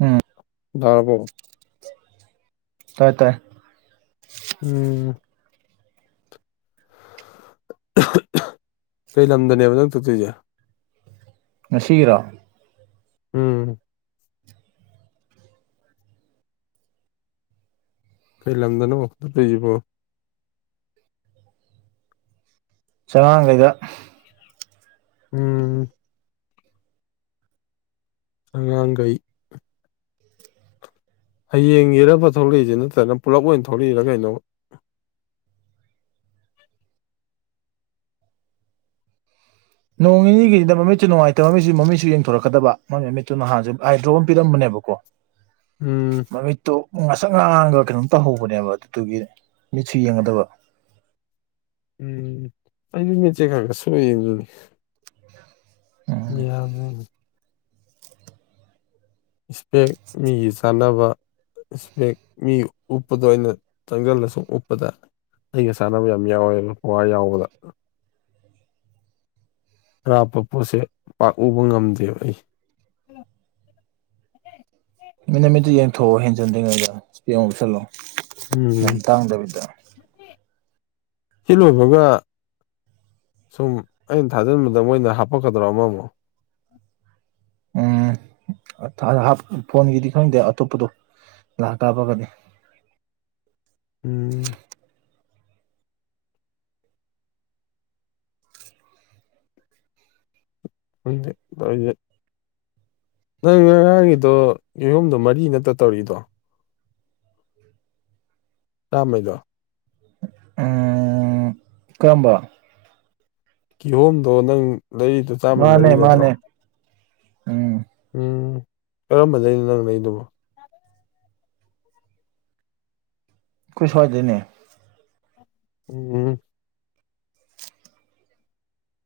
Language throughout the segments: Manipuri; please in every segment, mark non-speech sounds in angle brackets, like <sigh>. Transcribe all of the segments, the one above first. ꯎꯝ ꯔꯔꯕꯣ ꯇꯥꯏ ꯇꯥꯏ ꯎꯝ ꯀꯩ ꯂꯝꯗꯅꯦꯕ ꯅꯪ ꯊꯣꯛꯣꯛꯇꯣꯏꯁꯦ ꯉꯁꯤꯒꯤꯔꯣ ꯎꯝ ꯀꯩ ꯂꯝꯗꯅꯣ ꯋꯥꯈꯗ ꯂꯩꯕꯣ ꯆꯉꯥꯡꯒꯩꯗ ꯎꯝ ꯑꯉꯥꯡꯈꯩ ꯍꯌꯦꯡ ꯌꯦꯔꯕ ꯊꯣꯛꯂꯛꯏꯁꯦ ꯅꯠꯇꯅ ꯄꯨꯂꯞ ꯑꯣꯏꯅ ꯊꯣꯛꯂꯛꯏꯔ ꯀꯩꯅꯣ ꯅꯣꯡ ꯅꯤꯒꯤꯁꯤꯅ ꯃꯃꯤꯠꯇꯨ ꯅꯨꯡꯉꯥꯏꯇꯕ ꯃꯃꯤꯁꯨ ꯃꯃꯤꯠꯨ ꯌꯦꯡꯊꯣꯔꯛꯀꯗꯕ ꯃꯃꯤ ꯃꯃꯤꯠꯇꯨ ꯅꯍꯥꯟꯦ ꯑꯥꯏꯗ꯭ꯔꯣ ꯑꯃ ꯄꯤꯔꯝꯕꯅꯦꯕꯀꯣ ꯎꯝ ꯃꯃꯤ ꯇꯣ ꯉꯁꯛ ꯉꯥꯡꯉꯒ ꯀꯩꯅꯣꯝ ꯇꯧꯍꯧꯕꯅꯦꯕ ꯑꯗꯨꯗꯨꯒꯤ ꯃꯤꯠꯁꯨ ꯌꯦꯡꯒꯗꯕ ꯎꯝ ꯑꯩꯁꯨ ꯃꯦꯠꯆꯦ ꯈꯀ ꯁꯣꯏ ꯌꯦꯡꯗꯨꯅꯤ ꯎꯝ ꯌꯥꯗ ꯏꯁꯄꯦꯛ ꯃꯤꯒꯤ ꯆꯥꯟꯅꯕ ꯏꯁꯄꯦꯛ ꯃꯤ ꯎꯞꯄꯗꯣ ꯑꯩꯅ ꯇꯪꯁꯤꯜꯂꯁꯨꯝ ꯎꯞꯄꯗ ꯑꯩꯒ ꯁꯥꯟꯅꯕ ꯌꯥꯝ ꯌꯥꯎ ꯆꯋꯦꯕ ꯄꯨꯋꯥꯋꯥ ꯌꯥꯎꯕꯗ ꯑꯔꯥꯞꯄ ꯄꯣꯠꯁꯦ ꯄꯥꯛꯎꯕ ꯉꯝꯗꯦꯕ ꯑꯩ ꯃꯤꯅꯠꯃꯤꯠꯇ ꯌꯦꯡꯊꯣꯛꯑꯣ ꯍꯦꯟꯖꯟꯗ꯭ꯉꯩꯗ ꯌꯦꯡꯨ ꯆꯜꯂꯣ ꯎꯝ ꯁꯤ ꯂꯣꯏꯕꯒ ꯁꯨꯝ ꯑꯩꯅ ꯊꯥꯖꯤꯟꯕꯗ ꯃꯣꯏꯅ ꯍꯥꯞꯄꯛꯀꯗ꯭ꯔꯣ ꯑꯃꯃꯨꯛ ꯎ ꯐꯣꯟꯒꯤꯗꯤ ꯈꯪꯗꯦ ꯑꯇꯣꯞꯄꯗꯣ ꯂꯥꯛ ꯀꯥꯕꯒꯅꯤ ꯎꯝ <inaudible> ꯅꯪ ꯉꯔꯥꯡꯒꯤꯗꯣ ꯌꯦꯍꯨꯝꯗꯣ ꯃꯔꯤ ꯅꯠꯇ ꯇꯧꯔꯤꯗꯣ ꯇꯃꯩꯗꯣ ꯀꯔꯝꯕ ꯀꯤꯍꯣꯝꯗꯣ ꯅꯪ ꯂꯩꯔꯤꯗꯨ ꯃꯥꯅꯦ ꯃꯥꯅꯦ ꯎꯝ ꯎꯝ ꯀꯔꯝꯕꯗꯅꯣ ꯅꯪꯅꯗꯨꯕꯣ ꯀꯈꯣꯏ ꯁ꯭ꯋꯥꯏꯗꯣꯏꯅꯦ ꯎꯝ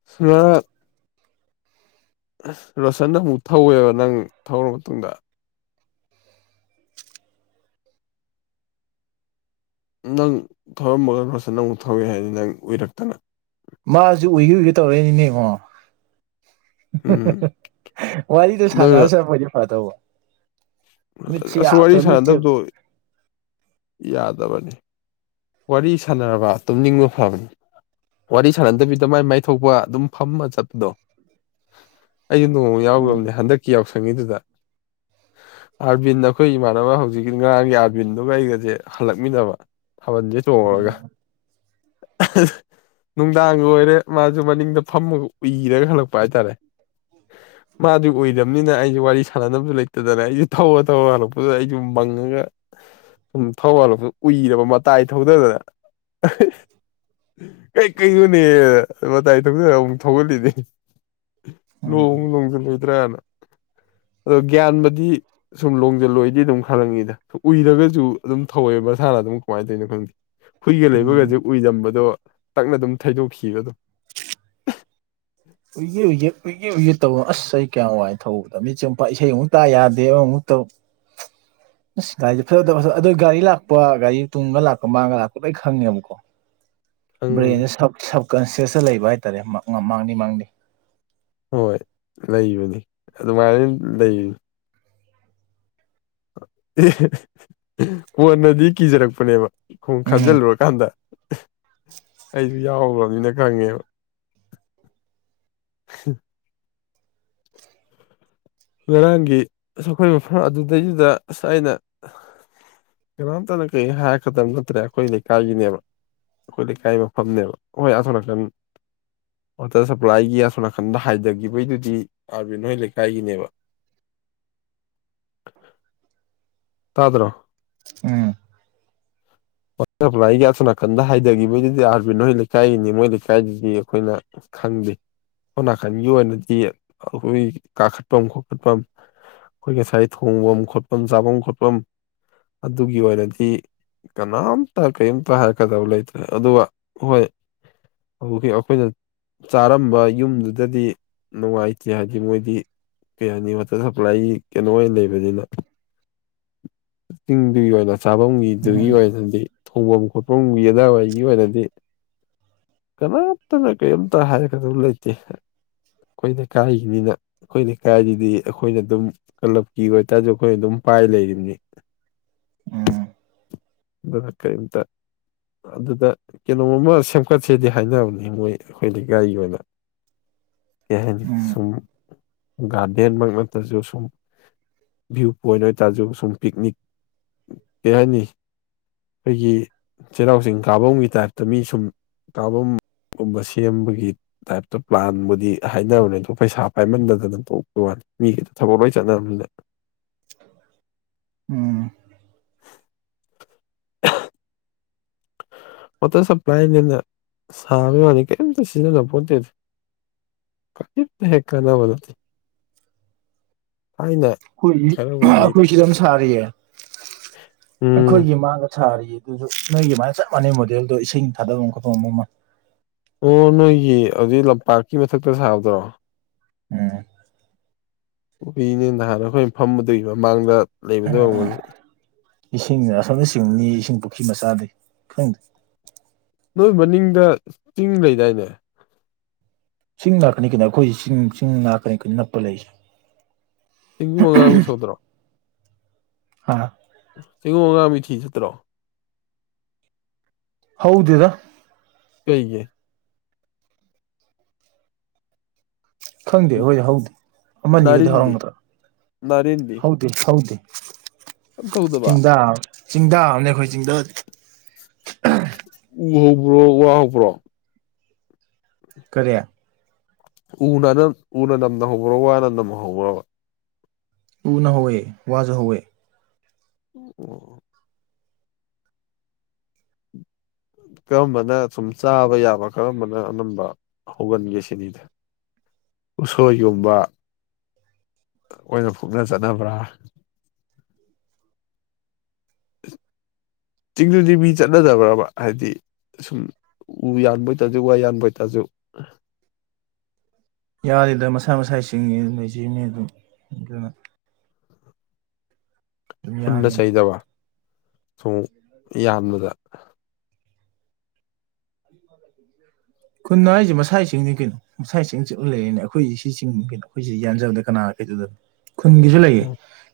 ꯁꯃ ꯔꯣꯁꯟ ꯑꯃꯨꯛ ꯊꯧꯋꯦꯕ ꯅꯪ ꯊꯧꯔ ꯃꯇꯨꯡꯗ ꯅꯪ ꯊꯧꯔꯝꯕꯒ ꯈꯣꯁꯨ ꯅꯪ ꯑꯃꯨꯛ ꯊꯧꯛꯏ ꯍꯥꯏꯗꯤ ꯅꯪ ꯎꯏꯔꯛꯇꯅ ꯃꯥꯁꯨ ꯎꯏꯈꯤ ꯎꯏꯒꯦ ꯇꯧꯔꯛꯏꯅꯤꯅꯦꯉꯣ ꯎꯝ ꯋꯥꯔꯤꯗꯣ ꯁꯥꯟꯅꯔ ꯆꯄꯗꯤ ꯐ ꯇꯧꯕ ꯑꯁꯨ ꯋꯥꯔꯤ ꯁꯥꯟꯅꯗꯕꯗꯣ ꯌꯥꯗꯕꯅꯤ ꯋꯥꯔꯤ ꯁꯥꯟꯅꯔꯕ ꯇꯨꯝꯅꯤꯡꯕ ꯐꯕꯅꯤ ꯋꯥꯔꯤ ꯁꯥꯟꯅꯗꯕꯤꯗ ꯃꯥꯏ ꯃꯥꯏꯊꯣꯛꯄ ꯑꯗꯨꯝ ꯐꯝꯃ ꯆꯠꯄꯗꯣ ꯑꯩꯁꯨ ꯅꯣꯡ ꯎꯝ ꯌꯥꯎꯈ꯭ꯔꯕꯅꯦ ꯍꯟꯗꯛꯀꯤ ꯌꯥꯎꯁꯪꯉꯤꯗꯨꯗ ꯑꯥꯔꯕꯤꯟ ꯑꯩꯈꯣꯏ ꯏꯃꯥꯟꯅꯕ ꯍꯧꯖꯤꯛꯀꯤ ꯉꯔꯥꯡꯒꯤ ꯑꯥꯔꯕꯤꯟꯗꯨꯒ ꯑꯩꯒꯁꯦ ꯍꯜꯂꯛꯃꯤꯟꯅꯕ ꯊꯕꯜꯁꯦ ꯆꯣꯡꯉꯨꯔꯒ ꯎꯝ ꯅꯨꯡꯗꯥꯡꯒꯤ ꯑꯣꯏꯔꯦ ꯃꯥꯁꯨ ꯃꯅꯤꯡꯗ ꯐꯝꯃꯒ ꯎꯏꯔꯒ ꯍꯜꯂꯛꯄ ꯍꯥꯏꯇꯥꯔꯦ ꯃꯥꯗꯤ ꯑꯣꯏꯗꯕꯅꯤꯅ ꯑꯩꯁꯨ ꯋꯥꯔꯤ ꯁꯥꯟꯅꯅꯕꯁꯨ ꯂꯩꯇꯗꯅ ꯑꯩꯁꯨ ꯊꯧꯔ ꯊꯧꯔ ꯍꯜꯂꯛꯄꯗꯨꯗ ꯑꯩꯁꯨ ꯃꯪꯉꯒ ꯁꯨꯝ ꯊꯧꯕꯥꯜꯂꯁꯨ ꯎꯏꯔꯕ ꯃꯇꯥꯏ ꯊꯧꯗꯗꯅ ꯀꯩꯀꯩꯩꯅꯣꯅꯦ ꯃꯇꯥꯏ ꯊꯧꯖꯔ ꯑꯃꯨꯛ ꯊꯧꯒꯂꯤꯗꯤ ꯅꯣꯡ ꯎꯝ ꯂꯣꯡꯁꯤꯂꯣꯏꯗ꯭ꯔꯥꯅ ꯑꯗꯣ ꯒ꯭ꯌꯥꯟꯕꯗꯤ ꯁꯨꯝ ꯂꯣꯡꯖꯟꯂꯣꯏꯗꯤ ꯑꯗꯨꯝ ꯈꯜꯂꯉꯤꯗ ꯎꯏꯔꯒꯁꯨ ꯑꯗꯨꯝ ꯊꯧꯋꯦ ꯃꯁꯥꯅ ꯑꯗꯨꯝ ꯀꯃꯥꯏꯅꯗꯣꯏꯅꯣ ꯈꯪꯗꯦ ꯍꯨꯏꯒ ꯎꯝ ꯂꯩꯕꯒꯁꯦ ꯎꯏꯗꯝꯕꯗꯣ ꯇꯛꯅ ꯑꯗꯨꯝ ꯊꯩꯗꯣꯛꯈꯤꯕꯈꯤꯕ ꯑꯗꯨꯣ ꯎꯨꯏꯦ ꯎꯏꯦ ꯎꯏꯒꯦꯨꯏꯒꯦ ꯇꯧꯕꯅꯣ ꯑꯁ ꯑꯩ ꯀꯌꯥꯝ ꯋꯥꯏ ꯊꯧꯕꯗ ꯃꯤꯆꯦ ꯑꯃꯨ ꯏꯁꯩ ꯑꯃꯨꯛ ꯇꯥ ꯌꯥꯗꯦ ꯑꯃꯨꯛꯇ ꯇ <unintelligible> ꯑꯁ ꯒꯥꯔꯤꯁꯦ ꯐꯖꯗꯕ ꯐꯖ ꯑꯗꯣ ꯒꯥꯔꯤ ꯂꯥꯛꯄ ꯒꯥꯔꯤ ꯇꯨꯡꯒ ꯂꯥꯛꯄ ꯃꯥꯡꯒ ꯂꯥꯛꯄ ꯂꯣꯏ ꯈꯪꯉꯦꯕꯀꯣ ꯈꯪꯕꯅꯤ ꯕ꯭ꯔꯦꯟꯁꯦ ꯁꯕꯀꯟꯁꯤꯌꯁꯇ ꯂꯩꯕ ꯍꯥꯏꯇꯥꯔꯦ ꯃꯥꯡꯅꯤ ꯃꯥꯡꯅꯤ ꯍꯣꯏ ꯂꯩꯕꯅꯤ ꯑꯗꯨꯃꯥꯏꯅ ꯂꯩꯕꯅꯤ ꯀꯣꯟꯅꯗꯤ ꯀꯤꯖꯔꯛꯄꯅꯦꯕ ꯈꯣꯡ ꯎꯝ ꯈꯟꯖꯤꯜꯂꯨꯔꯀꯥꯟꯗ ꯑꯩꯁꯨ ꯌꯥꯎ꯭ꯔꯕꯅꯤꯅ ꯉꯝꯌꯥ ꯉꯔꯥꯡꯒꯤ ꯑꯩꯈꯣꯏ ꯃꯐꯝ ꯑꯗꯨꯗꯩꯗꯨꯗ ꯑꯩꯅ ꯀꯩꯅꯣꯝꯇꯅ ꯀꯔꯤ ꯍꯥꯏꯔꯀꯗꯕ ꯅꯠꯇ꯭ꯔꯦ ꯑꯩꯈꯣꯏ ꯂꯩꯀꯥꯏꯒꯤꯅꯦꯕ ꯑꯩꯈꯣꯏ ꯂꯩꯀꯥꯏ ꯃꯐꯝꯅꯦꯕ ꯍꯣꯏ ꯑꯊꯣꯀꯟ ꯋꯥꯇꯔ ꯁꯄ꯭ꯂꯥꯏꯒꯤ ꯑꯁꯣꯅꯥꯀꯟꯗ ꯍꯥꯏꯊꯈꯤꯕꯒꯤꯗꯨꯗꯤ ꯑꯥꯔꯕꯤꯟꯅꫭꯏ ꯂꯩꯀꯥꯏꯒꯤꯅꯦꯕ ꯇꯥꯗ꯭ꯔꯣ ꯎꯝ <inaudible> ꯋꯥꯇꯔ ꯁꯄ꯭ꯂꯥꯏꯒꯤ ꯑꯁꯣ ꯅꯥꯀꯟꯗ ꯍꯥꯏꯊꯈꯤꯕꯗꯨꯗꯤ ꯑꯥꯔꯕꯤꯟꯅꫭꯏ ꯂꯩꯀꯥꯏꯒꯤꯅꯤ ꯃꯣꯏ ꯂꯩꯀꯥꯏꯗꯨꯗꯤ ꯑꯩꯈꯣꯏꯅ ꯈꯪꯗꯦ ꯑꯣꯅꯥꯀꯟꯒꯤ ꯑꯣꯏꯅꯗꯤ ꯑꯩ ꯀꯥꯈꯠꯐꯝ ꯈꯣꯈꯠꯐꯝ ꯑꯩꯈꯣꯏ ꯉꯁꯥꯏ ꯊꯣꯡꯐꯝ ꯈꯣꯠꯐꯝ ꯆꯥꯐꯝ ꯈꯣꯠꯐꯝ ꯑꯗꯨꯒꯤ ꯑꯣꯏꯔꯗꯤ ꯀꯅꯥꯝꯇ ꯀꯔꯤꯝꯇ ꯍꯥꯏꯔꯛꯀꯗꯕ ꯂꯩꯇ꯭ꯔꯦ ꯑꯗꯨꯒ ꯍꯣꯏ ꯑꯣꯒꯤ ꯑꯩꯈꯣꯏꯅ ꯆꯥꯔꯝꯕ ꯌꯨꯝꯗꯨꯗꯗꯤ ꯅꯨꯡꯉꯥꯏꯇꯦ ꯍꯥꯏꯗꯤ ꯃꯣꯏꯗꯤ ꯀꯩ ꯍꯥꯏꯅꯤ ꯋꯥꯇꯔ ꯁꯄ꯭ꯂꯥꯏꯒꯤ ꯀꯩꯅꯣ ꯑꯣꯏꯅ ꯂꯩꯕꯅꯤꯅ ꯆꯤꯡꯗꯨꯒꯤ ꯑꯣꯏꯅ ꯆꯥꯐꯝꯒꯤꯗꯨꯒꯤ ꯎꯝ ꯑꯣꯏꯅꯗꯤ ꯊꯣꯡꯐꯝ ꯈꯣꯠꯐꯝꯒꯤ ꯑꯗꯥꯋꯥꯒꯤ ꯑꯣꯏꯅꯗꯤ ꯀꯅꯥꯝꯇꯅ ꯀꯔꯤꯝꯇ ꯍꯥꯏꯔꯛꯀꯗꯨꯕ ꯂꯩꯇꯦ ꯑꯩꯈꯣꯏꯅ ꯀꯥꯏꯈꯤꯕꯅꯤꯅ ꯑꯩꯈꯣꯏ ꯂꯩꯀꯥꯏꯒꯤꯗꯤ ꯑꯩꯈꯣꯏꯅ ꯑꯗꯨꯝ ꯀ꯭ꯂꯥꯞꯀꯤ ꯑꯣꯏꯇꯥꯔꯁꯨ ꯑꯩꯈꯣꯏꯅ ꯑꯗꯨꯝ ꯄꯥꯏ ꯂꯩꯔꯤꯕꯅꯤ ꯎꯝ ꯑꯗꯨꯒ ꯀꯔꯤꯝꯇꯥ ꯑꯗꯨꯗ ꯀꯩꯅꯣꯝꯃ ꯁꯦꯝꯒꯠꯁꯦꯗꯤ ꯍꯥꯏꯅꯕꯅꯤ ꯃꯣꯏ ꯑꯩꯈꯣꯏ ꯂꯩꯀꯥꯏꯒꯤ ꯑꯣꯏꯅ ꯀꯩ ꯍꯥꯏꯅꯤ ꯎꯝ ꯁꯨꯝ ꯒꯥꯔꯗꯦꯟꯃꯛ ꯅꯠꯇ꯭ꯔꯁꯨ ꯁꯨꯝ ꯚꯤꯌꯨ ꯄꯣꯏꯟ ꯑꯣꯏꯇꯥꯔꯁꯨ ꯁꯨꯝ ꯄꯤꯛꯅꯤꯛ ꯀꯩ ꯍꯥꯏꯅꯤ ꯑꯩꯒꯤ ꯆꯩꯔꯥꯎ ꯆꯤꯡ ꯀꯥꯐꯝꯒꯤ ꯇꯥꯏꯞꯇ ꯃꯤ ꯁꯨꯝ ꯀꯥꯐꯝ ꯒꯨꯝꯕ ꯁꯦꯝꯕꯒꯤ ꯇꯥꯏꯞꯇ ꯄ꯭ꯂꯥꯟꯕꯨꯗꯤ ꯍꯥꯏꯅꯕꯅꯦ ꯑꯗꫭ ꯄꯩꯁꯥ ꯄꯥꯏꯃꯟꯗꯗꯅ ꯇꯣꯛꯄ ꯋꯥꯅꯤ ꯃꯤꯒꯤꯗꯤ ꯊꯕꯛ ꯂꯣꯏ ꯆꯠꯅꯕꯅꯤꯅꯦ ꯎꯝ <unintelligible> ꯋꯥꯇꯔ ꯁꯄ꯭ꯂꯥꯏꯅꯦꯅ ꯁꯥꯕꯒꯤ ꯋꯥꯅꯤ ꯀꯔꯤꯝꯇ ꯁꯤꯖꯤꯟꯅ ꯄꯣꯟꯇꯦꯗꯤ ꯀꯔꯤꯝꯇ ꯍꯦꯛ ꯀꯥꯟꯅꯕ ꯅꯠꯇꯦ ꯊꯥꯏꯅ ꯑꯩꯈꯣꯏꯒꯤ ꯈꯔꯕꯨꯗꯤ ꯑꯩꯈꯣꯏ ꯁꯤꯗꯥ ꯑꯃ ꯁꯥ꯭ꯔꯤꯌꯦ ꯎꯝ ꯑꯩꯈꯣꯏꯒꯤ ꯃꯥꯡꯗ ꯁꯥ꯭ꯔꯤꯌꯦ ꯑꯗꯨꯁꯨ ꯅꯣꯏꯒꯤ ꯑꯗꯨꯃꯥꯏꯅ ꯆꯞ ꯃꯥꯟꯅꯩ ꯃꯣꯗꯦꯜꯗꯣ ꯏꯁꯤꯡ ꯊꯥꯗꯐꯝ ꯈꯣꯠꯄꯐꯝ ꯑꯃ ꯑꯃ ꯑꯣ ꯅꯣꯏꯒꯤ ꯑꯗꯨꯏ ꯂꯝꯄꯥꯛ ꯀꯤ ꯃꯊꯛꯇ ꯁꯥꯕꯗꫭ ꯎꯝ ꯎꯄꯤꯅꯦ ꯅꯍꯥꯟ ꯑꯩꯈꯣꯏꯒꯤ ꯐꯝꯕꯗꯨꯒꯤ ꯃꯃꯥꯡꯗ ꯂꯩꯕꯗꫭ ꯑꫭꯏꯔꯝꯒꯅꯤ ꯏꯁꯤꯡ ꯑꯁꯣꯝꯗꯥꯏ ꯆꯤꯡꯅꯤ ꯏꯁꯤꯡ ꯄꯨꯈ꯭ꯔꯤ ꯃꯆꯥꯗꯥꯏ ꯈꯪꯗꯦ ꯅꯣꯏ ꯃꯅꯤꯡꯗ ꯆꯤꯡ ꯂꯩꯗꯥꯏꯅꯦ ꯆꯤꯡ ꯉꯥꯛꯇꯅꯤ ꯀꯩꯅꯣ ꯑꯩꯈꯣꯏꯁꯦ ꯆꯤꯡ ꯆꯤꯡ ꯉꯥꯛꯇꯅꯤ ꯀꯩꯅꯣ ꯅꯞꯄ ꯂꯩꯔꯤꯁꯦ ꯆꯦꯡꯒꯨꯝ ꯑꯉꯥꯡꯕꯤ ꯁꯧꯗ꯭ꯔꯣ ꯍꯥ ꯆꯦꯡꯒꯨꯝ ꯑꯉꯥꯡꯕꯤ ꯊꯤ ꯆꯠꯇ꯭ꯔꯣ ꯍꯧꯗꯦꯗ ꯀꯩꯒꯤ ꯈꯪꯗꯦ ꯑꯩꯈꫭꯏꯗꯤ ꯍꯧꯗꯦ ꯑꯃ ꯑꯅꯤꯕꯨꯗꯤ ꯅꯥꯔꯤꯟꯗꯤ ꯍꯧꯔꯝꯒꯗ꯭ꯔꯥ ꯅꯥꯔꯤꯟꯗꯤ ꯍꯧ ꯍꯧꯗꯦ ꯑꯝ ꯇꯧꯗꯕ ꯆꯤꯡꯗꯥ ꯑꯃꯅꯦ ꯆꯤꯡꯗꯥ ꯑꯃꯅꯦ ꯑꯩꯈꯣꯏ ꯆꯤꯡꯗꯁꯦ ꯎ ꯍꯧꯕ꯭ꯔꯣ ꯋꯥ ꯍꯧꯕ꯭ꯔꯣ ꯀꯔꯤ ꯎꯅ ꯑꯅꯝ ꯎꯅ ꯅꯝꯅꯍꯧꯕ꯭ꯔꫭ ꯋꯥꯅ ꯅꯝꯍꯧꯕ꯭ꯔꫭꯕ ꯎꯅ ꯍꯧꯋꯦ ꯋꯥꯁꯨ ꯍꯧꯋꯦ ꯎꯝ ꯑꯣ ꯀꯔꯝꯕꯅ ꯁꯨꯝ ꯆꯥꯕ ꯌꯥꯕ ꯀꯔꯝꯕꯅ ꯑꯅꯝꯕ ꯍꯧꯒꯟꯒꯦ ꯁꯤꯅꯤꯗ ꯎꯁꯣꯏꯒꯨꯝꯕ ꯑꯣꯏꯅ ꯐꯨꯛꯅ ꯆꯥꯅꯕ꯭ꯔꯥ ꯆꯤꯡꯗꯗꯤ ꯃꯤ ꯆꯠꯅꯗꯕ꯭ꯔꯕ ꯍꯥꯏꯗꯤ ꯁꯨꯝ ꯎ ꯌꯥꯟꯕ ꯑꯣꯏꯇꯥꯔꯁꯨ ꯋꯥ ꯌꯥꯟꯕ ꯑꯣꯏꯇꯥꯔꯁꯨ ꯌꯥꯔꯤꯗ ꯃꯁꯥ ꯃꯁꯥꯁꯤꯡꯒꯤ ꯑꯗꯨ ꯂꯩꯖꯔꯤꯕꯅꯤ ꯑꯗꯨꯝ ꯑꯗꯨꯅ ꯑꯗꯨꯝ ꯈꯨꯟꯅ ꯌꯥꯕꯅꯤ ꯆꯩꯗꯕ ꯁꯨꯝ ꯌꯥꯝꯕꯗ ꯈꯨꯟꯅ ꯍꯥꯏꯁꯦ ꯃꯁꯥꯒꯤ ꯆꯤꯡꯅꯤ ꯀꯩꯅꯣ ꯉꯁꯥꯁꯤꯡ ꯆꯠꯂ ꯂꯩꯔꯅꯦ ꯑꯩꯈꯣꯏ ꯁꯤ ꯆꯤꯡꯅꯤ ꯀꯩꯅꯣ ꯑꯩꯈꯣꯏꯁꯤ ꯌꯥꯟꯖꯕꯗ ꯀꯅꯥ ꯀꯩꯗꯧꯗꯅꯣ ꯈꯨꯟꯒꯤꯁꯨ ꯂꯩꯌꯦ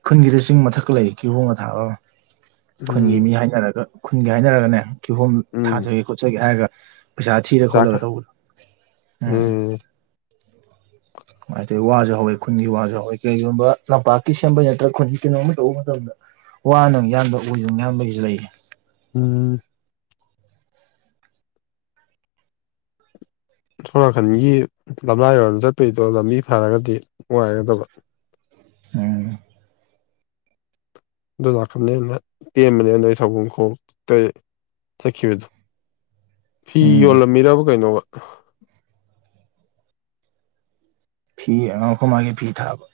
ꯈꯨꯟꯒꯤꯁꯨ ꯆꯤꯡ ꯃꯊꯛ ꯂꯩ ꯀꯤꯍꯣꯡ ꯑꯊꯥꯕ ꯈꯨꯟꯒꯤ ꯎꯝ ꯃꯤ ꯍꯥꯏꯅꯔꯒ ꯈꯨꯟꯒꯤ ꯍꯥꯏꯅꯔꯒꯅꯦ ꯀꯤꯍꯣꯝ ꯎꯝ ꯊꯥꯖꯒꯦ ꯈꯣꯠꯆꯒꯦ ꯍꯥꯏꯔꯒ ꯄꯁꯥ ꯊꯤꯔ ꯆꯥꯛꯀ ꯈꯣꯂꯒ ꯇꯧꯕꯗꯨ ꯎꯝ <unintelligible> ꯀꯃꯥꯏꯅ ꯇꯧꯋꯤ ꯋꯥꯁꯨ ꯍꯧꯋꯦ ꯈꯨꯟꯒꯤ ꯋꯥꯁꯨ ꯍꯧꯋꯦ ꯀꯩꯒꯨꯝꯕ ꯂꯝꯄꯥꯛꯀꯤ ꯁꯦꯝꯕꯩ ꯅꯠꯇ꯭ꯔꯥ ꯈꯨꯟꯒꯤ ꯀꯩꯅꯣꯝꯃ ꯇꯧꯕ ꯃꯇꯝꯗ ꯋꯥꯅ ꯌꯥꯟꯕ ꯎꯗꯨꯅ ꯌꯥꯟꯕꯒꯤꯁꯨ ꯂꯩꯔꯤ ꯎꯝ ꯊꯣꯔꯥꯈꯟꯒꯤ ꯂꯝꯂꯥꯏꯔꯣꯗ ꯆꯠꯄꯩꯗꯣ ꯂꯝꯕꯤ ꯐꯔꯒꯗꯤ ꯅꯨꯡꯉꯥꯏꯒꯗꯕ ꯎꯝ ꯑꯗꯨ ꯂꯥꯛꯄꯅꯦ ꯑꯅ ꯇꯦꯟꯕꯅꯦ ꯑ ꯅꯣꯏ ꯁꯒꯨꯝ ꯈꯣꯛꯇꯩ ꯆꯠꯈꯤꯕꯗꯣ ꯐꯤ ꯎꯝ ꯌꯣꯜꯂꯝꯃꯤꯔꯕ ꯀꯩꯅꯣꯕ ꯐꯤ ꯑ ꯑꯩꯈꯣꯏ ꯃꯥꯒꯤ ꯐꯤ ꯊꯥꯕ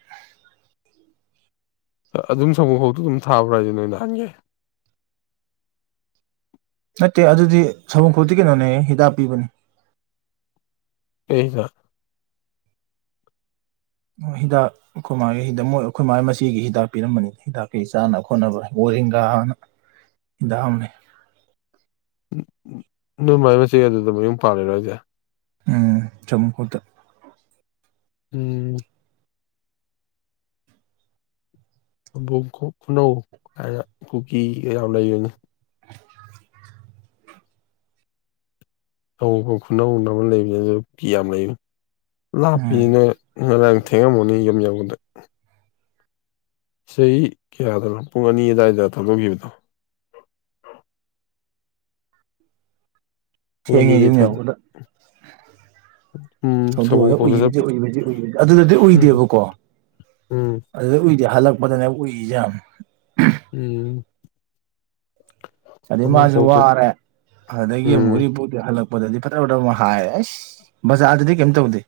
ꯑꯗꯨꯝ ꯁꯪꯒꯣ ꯐꯥꯎꯗꯣ ꯑꯗꯨꯝ ꯊꯥꯕ꯭ꯔꯥꯁꯦ ꯅꯣꯏꯅ ꯍꯪꯒꯦ ꯅꯠꯇꯦ ꯑꯗꯨꯗꯤ ꯁꯕꯣꯝ ꯈꯧꯗꯤ ꯀꯩꯅꯣꯅꯦ ꯍꯤꯗꯥꯛ ꯄꯤꯕꯅꯦ ꯀꯩ ꯍꯤꯗꯥꯛ ꯍꯤꯗꯥꯛ ꯑꯩꯈꯣꯏ ꯃꯥꯒꯤ ꯍꯤꯗ ꯃꯣꯏ ꯑꯩꯈꯣꯏ ꯃꯥꯒꯤ ꯃꯆꯦꯒꯤ ꯍꯤꯗꯥꯛ ꯄꯤꯔꯝꯕꯅꯤꯅ ꯍꯤꯗꯥꯛꯀꯤ ꯆꯥꯅ ꯈꯣꯠꯅꯕ ꯋꯥꯔꯦꯡꯒꯥꯅ <unintelligible> ꯅꯣꯏ ꯃꯥ ꯃꯆꯦ ꯑꯗꯨꯗ ꯃꯌꯨꯝ ꯄꯥꯂꯔꯣ ꯍꯥꯏꯁꯦ ꯎꯝ ꯆꯝꯈꯣꯗ ꯎꯝ ꯕꯣꯛ ꯈꯨꯡꯅꯧ ꯍꯥꯏꯔꯒ ꯀꯨꯀꯤꯒ ꯌꯥꯝ ꯂꯩꯕꯅꯦ ꯑꯌꯡꯈꯨꯜ ꯈꯨꯟꯧ ꯀꯨꯀꯛꯜ ꯌꯥꯝ ꯂꯩꯕꯅꯦ ꯂꯥꯞꯄꯤ ꯎꯝ ꯅꯣꯇ ꯅ ꯅꯪ ꯊꯦꯡꯉꯝꯃꯨꯅꯤ ꯌꯨꯝ ꯌꯧꯕꯗ ꯆꯍꯤ ꯀꯌꯥꯗꯅꯣ ꯄꯨꯡ ꯑꯅꯤ ꯑꯗꯨꯋꯥꯏꯗ ꯊꯧꯅꯈꯤꯕꯗꯣ ꯄꯨꯡ ꯊꯦꯡꯉꯦ ꯑꯅꯤꯗꯩ ꯌꯨꯝ ꯊꯧꯗꯣꯛ ꯌꯥꯎꯕꯗ ꯎꯝ ꯁꯒꯣꯜ ꯊꯣꯡꯗꯣꯛꯑꯒ ꯈꯣꯡꯗ ꯆꯠꯄ ꯎꯏꯕꯗꯤ ꯎꯏꯕꯗꯤ ꯎꯏꯕꯗꯤ ꯑꯗꯨꯗꯗꯤ ꯎꯏꯗꯦꯕꯀꯣ ꯎꯝ ꯑꯗꯨꯗ ꯎꯏꯗꯤ ꯍꯜꯂꯛꯄꯗꯅꯦ ꯎꯏꯁꯦ ꯌꯥꯝ ꯎꯝ ꯆꯅꯤ ꯃꯁꯨ ꯀꯃꯟꯀꯣꯛꯇ ꯋꯥꯔꯦ ꯑꯗꯨꯗꯒꯤ ꯑꯃꯨꯛ ꯎꯝ ꯎꯔꯤꯄꯣꯗꯤꯤ ꯍꯜꯂꯛꯄ ꯗꯗꯤ ꯐꯠꯇꯕ ꯐꯕ ꯍꯥꯏꯔꯦ ꯑꯩꯁ ꯕꯖꯥꯔꯗꯗꯤ ꯀꯩꯝ ꯇꯧꯗꯦ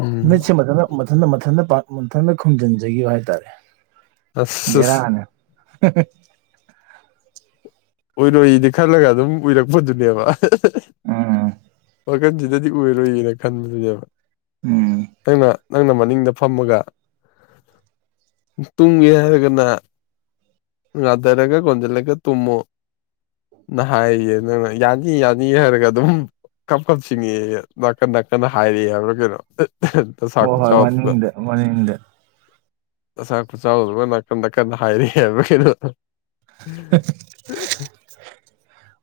ꯎꯝ ꯃꯤꯠꯁꯦ ꯃꯊꯟ ꯃꯊꯟ ꯃꯊꯟꯇ ꯃꯊꯟꯇ ꯈꯨꯝꯖꯤꯟꯖꯈꯤꯕ ꯍꯥꯏꯇꯥꯔꯦ ꯑꯁ ꯑꯁ ꯦꯔꯅꯦ ꯎꯏꯔꯣꯏꯗꯤ ꯈꯜꯂꯒ ꯑꯗꯨꯝ ꯎꯏꯔꯛꯄꯗꯨꯅꯦꯕ ꯎꯎꯉ ꯋꯥꯈꯟꯁꯤꯗꯗꯤ ꯎꯏꯔꯣꯏꯌꯦꯅ ꯈꯟꯕꯗꯨꯅꯦꯕ ꯎꯝ ꯅꯪꯅ ꯅꯪꯅ ꯃꯅꯤꯡꯗ ꯐꯝꯃꯒ ꯇꯨꯝꯒꯦ ꯍꯥꯏꯔꯒꯅ ꯉꯥꯟꯗꯔꯒ ꯀꯣꯟꯁꯤꯂꯒ ꯇꯨꯝꯃꯣ ꯅꯍ ꯍꯥꯏꯌꯦ ꯅꯪꯅ ꯌꯥꯅꯤ ꯌꯥꯅꯤ ꯍꯥꯏꯔꯒ ꯑꯗꯨꯝ ꯀꯞ ꯀꯞ ꯁꯤꯡꯉꯛꯦ ꯅꯥꯀꯟ ꯅꯥꯀꯟ ꯍꯥꯏꯔꯛꯑꯦ ꯍꯥꯏꯕ꯭ꯔꯥ ꯀꯩꯅꯣ ꯍꯣꯏ ꯍꯣꯏ ꯃꯅꯤꯡꯗ ꯃꯅꯤꯡꯗ <unintelligible> <unintelligible> <unintelligible>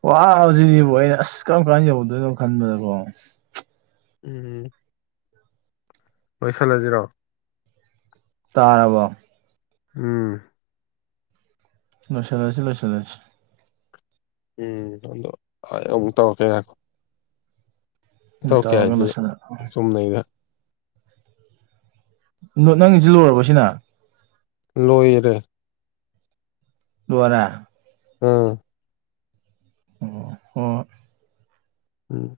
ꯋꯥ ꯕꯖꯤꯛꯁꯤꯕꯨ ꯑꯩ ꯑꯁ ꯀꯔꯝ ꯀꯥꯟ ꯌꯧꯗꯣꯏꯅꯣ ꯈꯟꯕꯗꯀꯣ ꯎꯝ ꯂꯣꯏꯁꯤꯜꯂꯁꯤꯔꯣ ꯇꯥꯔꯔꯕꯣ ꯎꯝ ꯂꯣꯏꯁꯜꯂꯁꯤ ꯂꯣꯏꯁꯂꯁꯤ ꯎꯝ ꯑꯗꯣ ꯑꯩ ꯑꯃꯨꯛ ꯇꯧꯔꯛꯀꯦ ꯉꯑꯏꯈꯣ ꯇꯣꯎꯔꯛꯀꯦ ꯇꯧꯔꯒ ꯍꯥꯏꯗꯤ ꯂꯣꯏꯁꯤꯜꯂ ꯆꯨꯝ ꯅꯩꯔꯦ ꯅꯪꯒꯤꯁꯤꯦ ꯂꯣꯏꯔꯕꯁꯤꯅ ꯂꯣꯏꯔꯦ ꯂꯣꯏꯔꯦ ꯎꯝ ꯑꯣ ꯑꯣ ꯎꯝ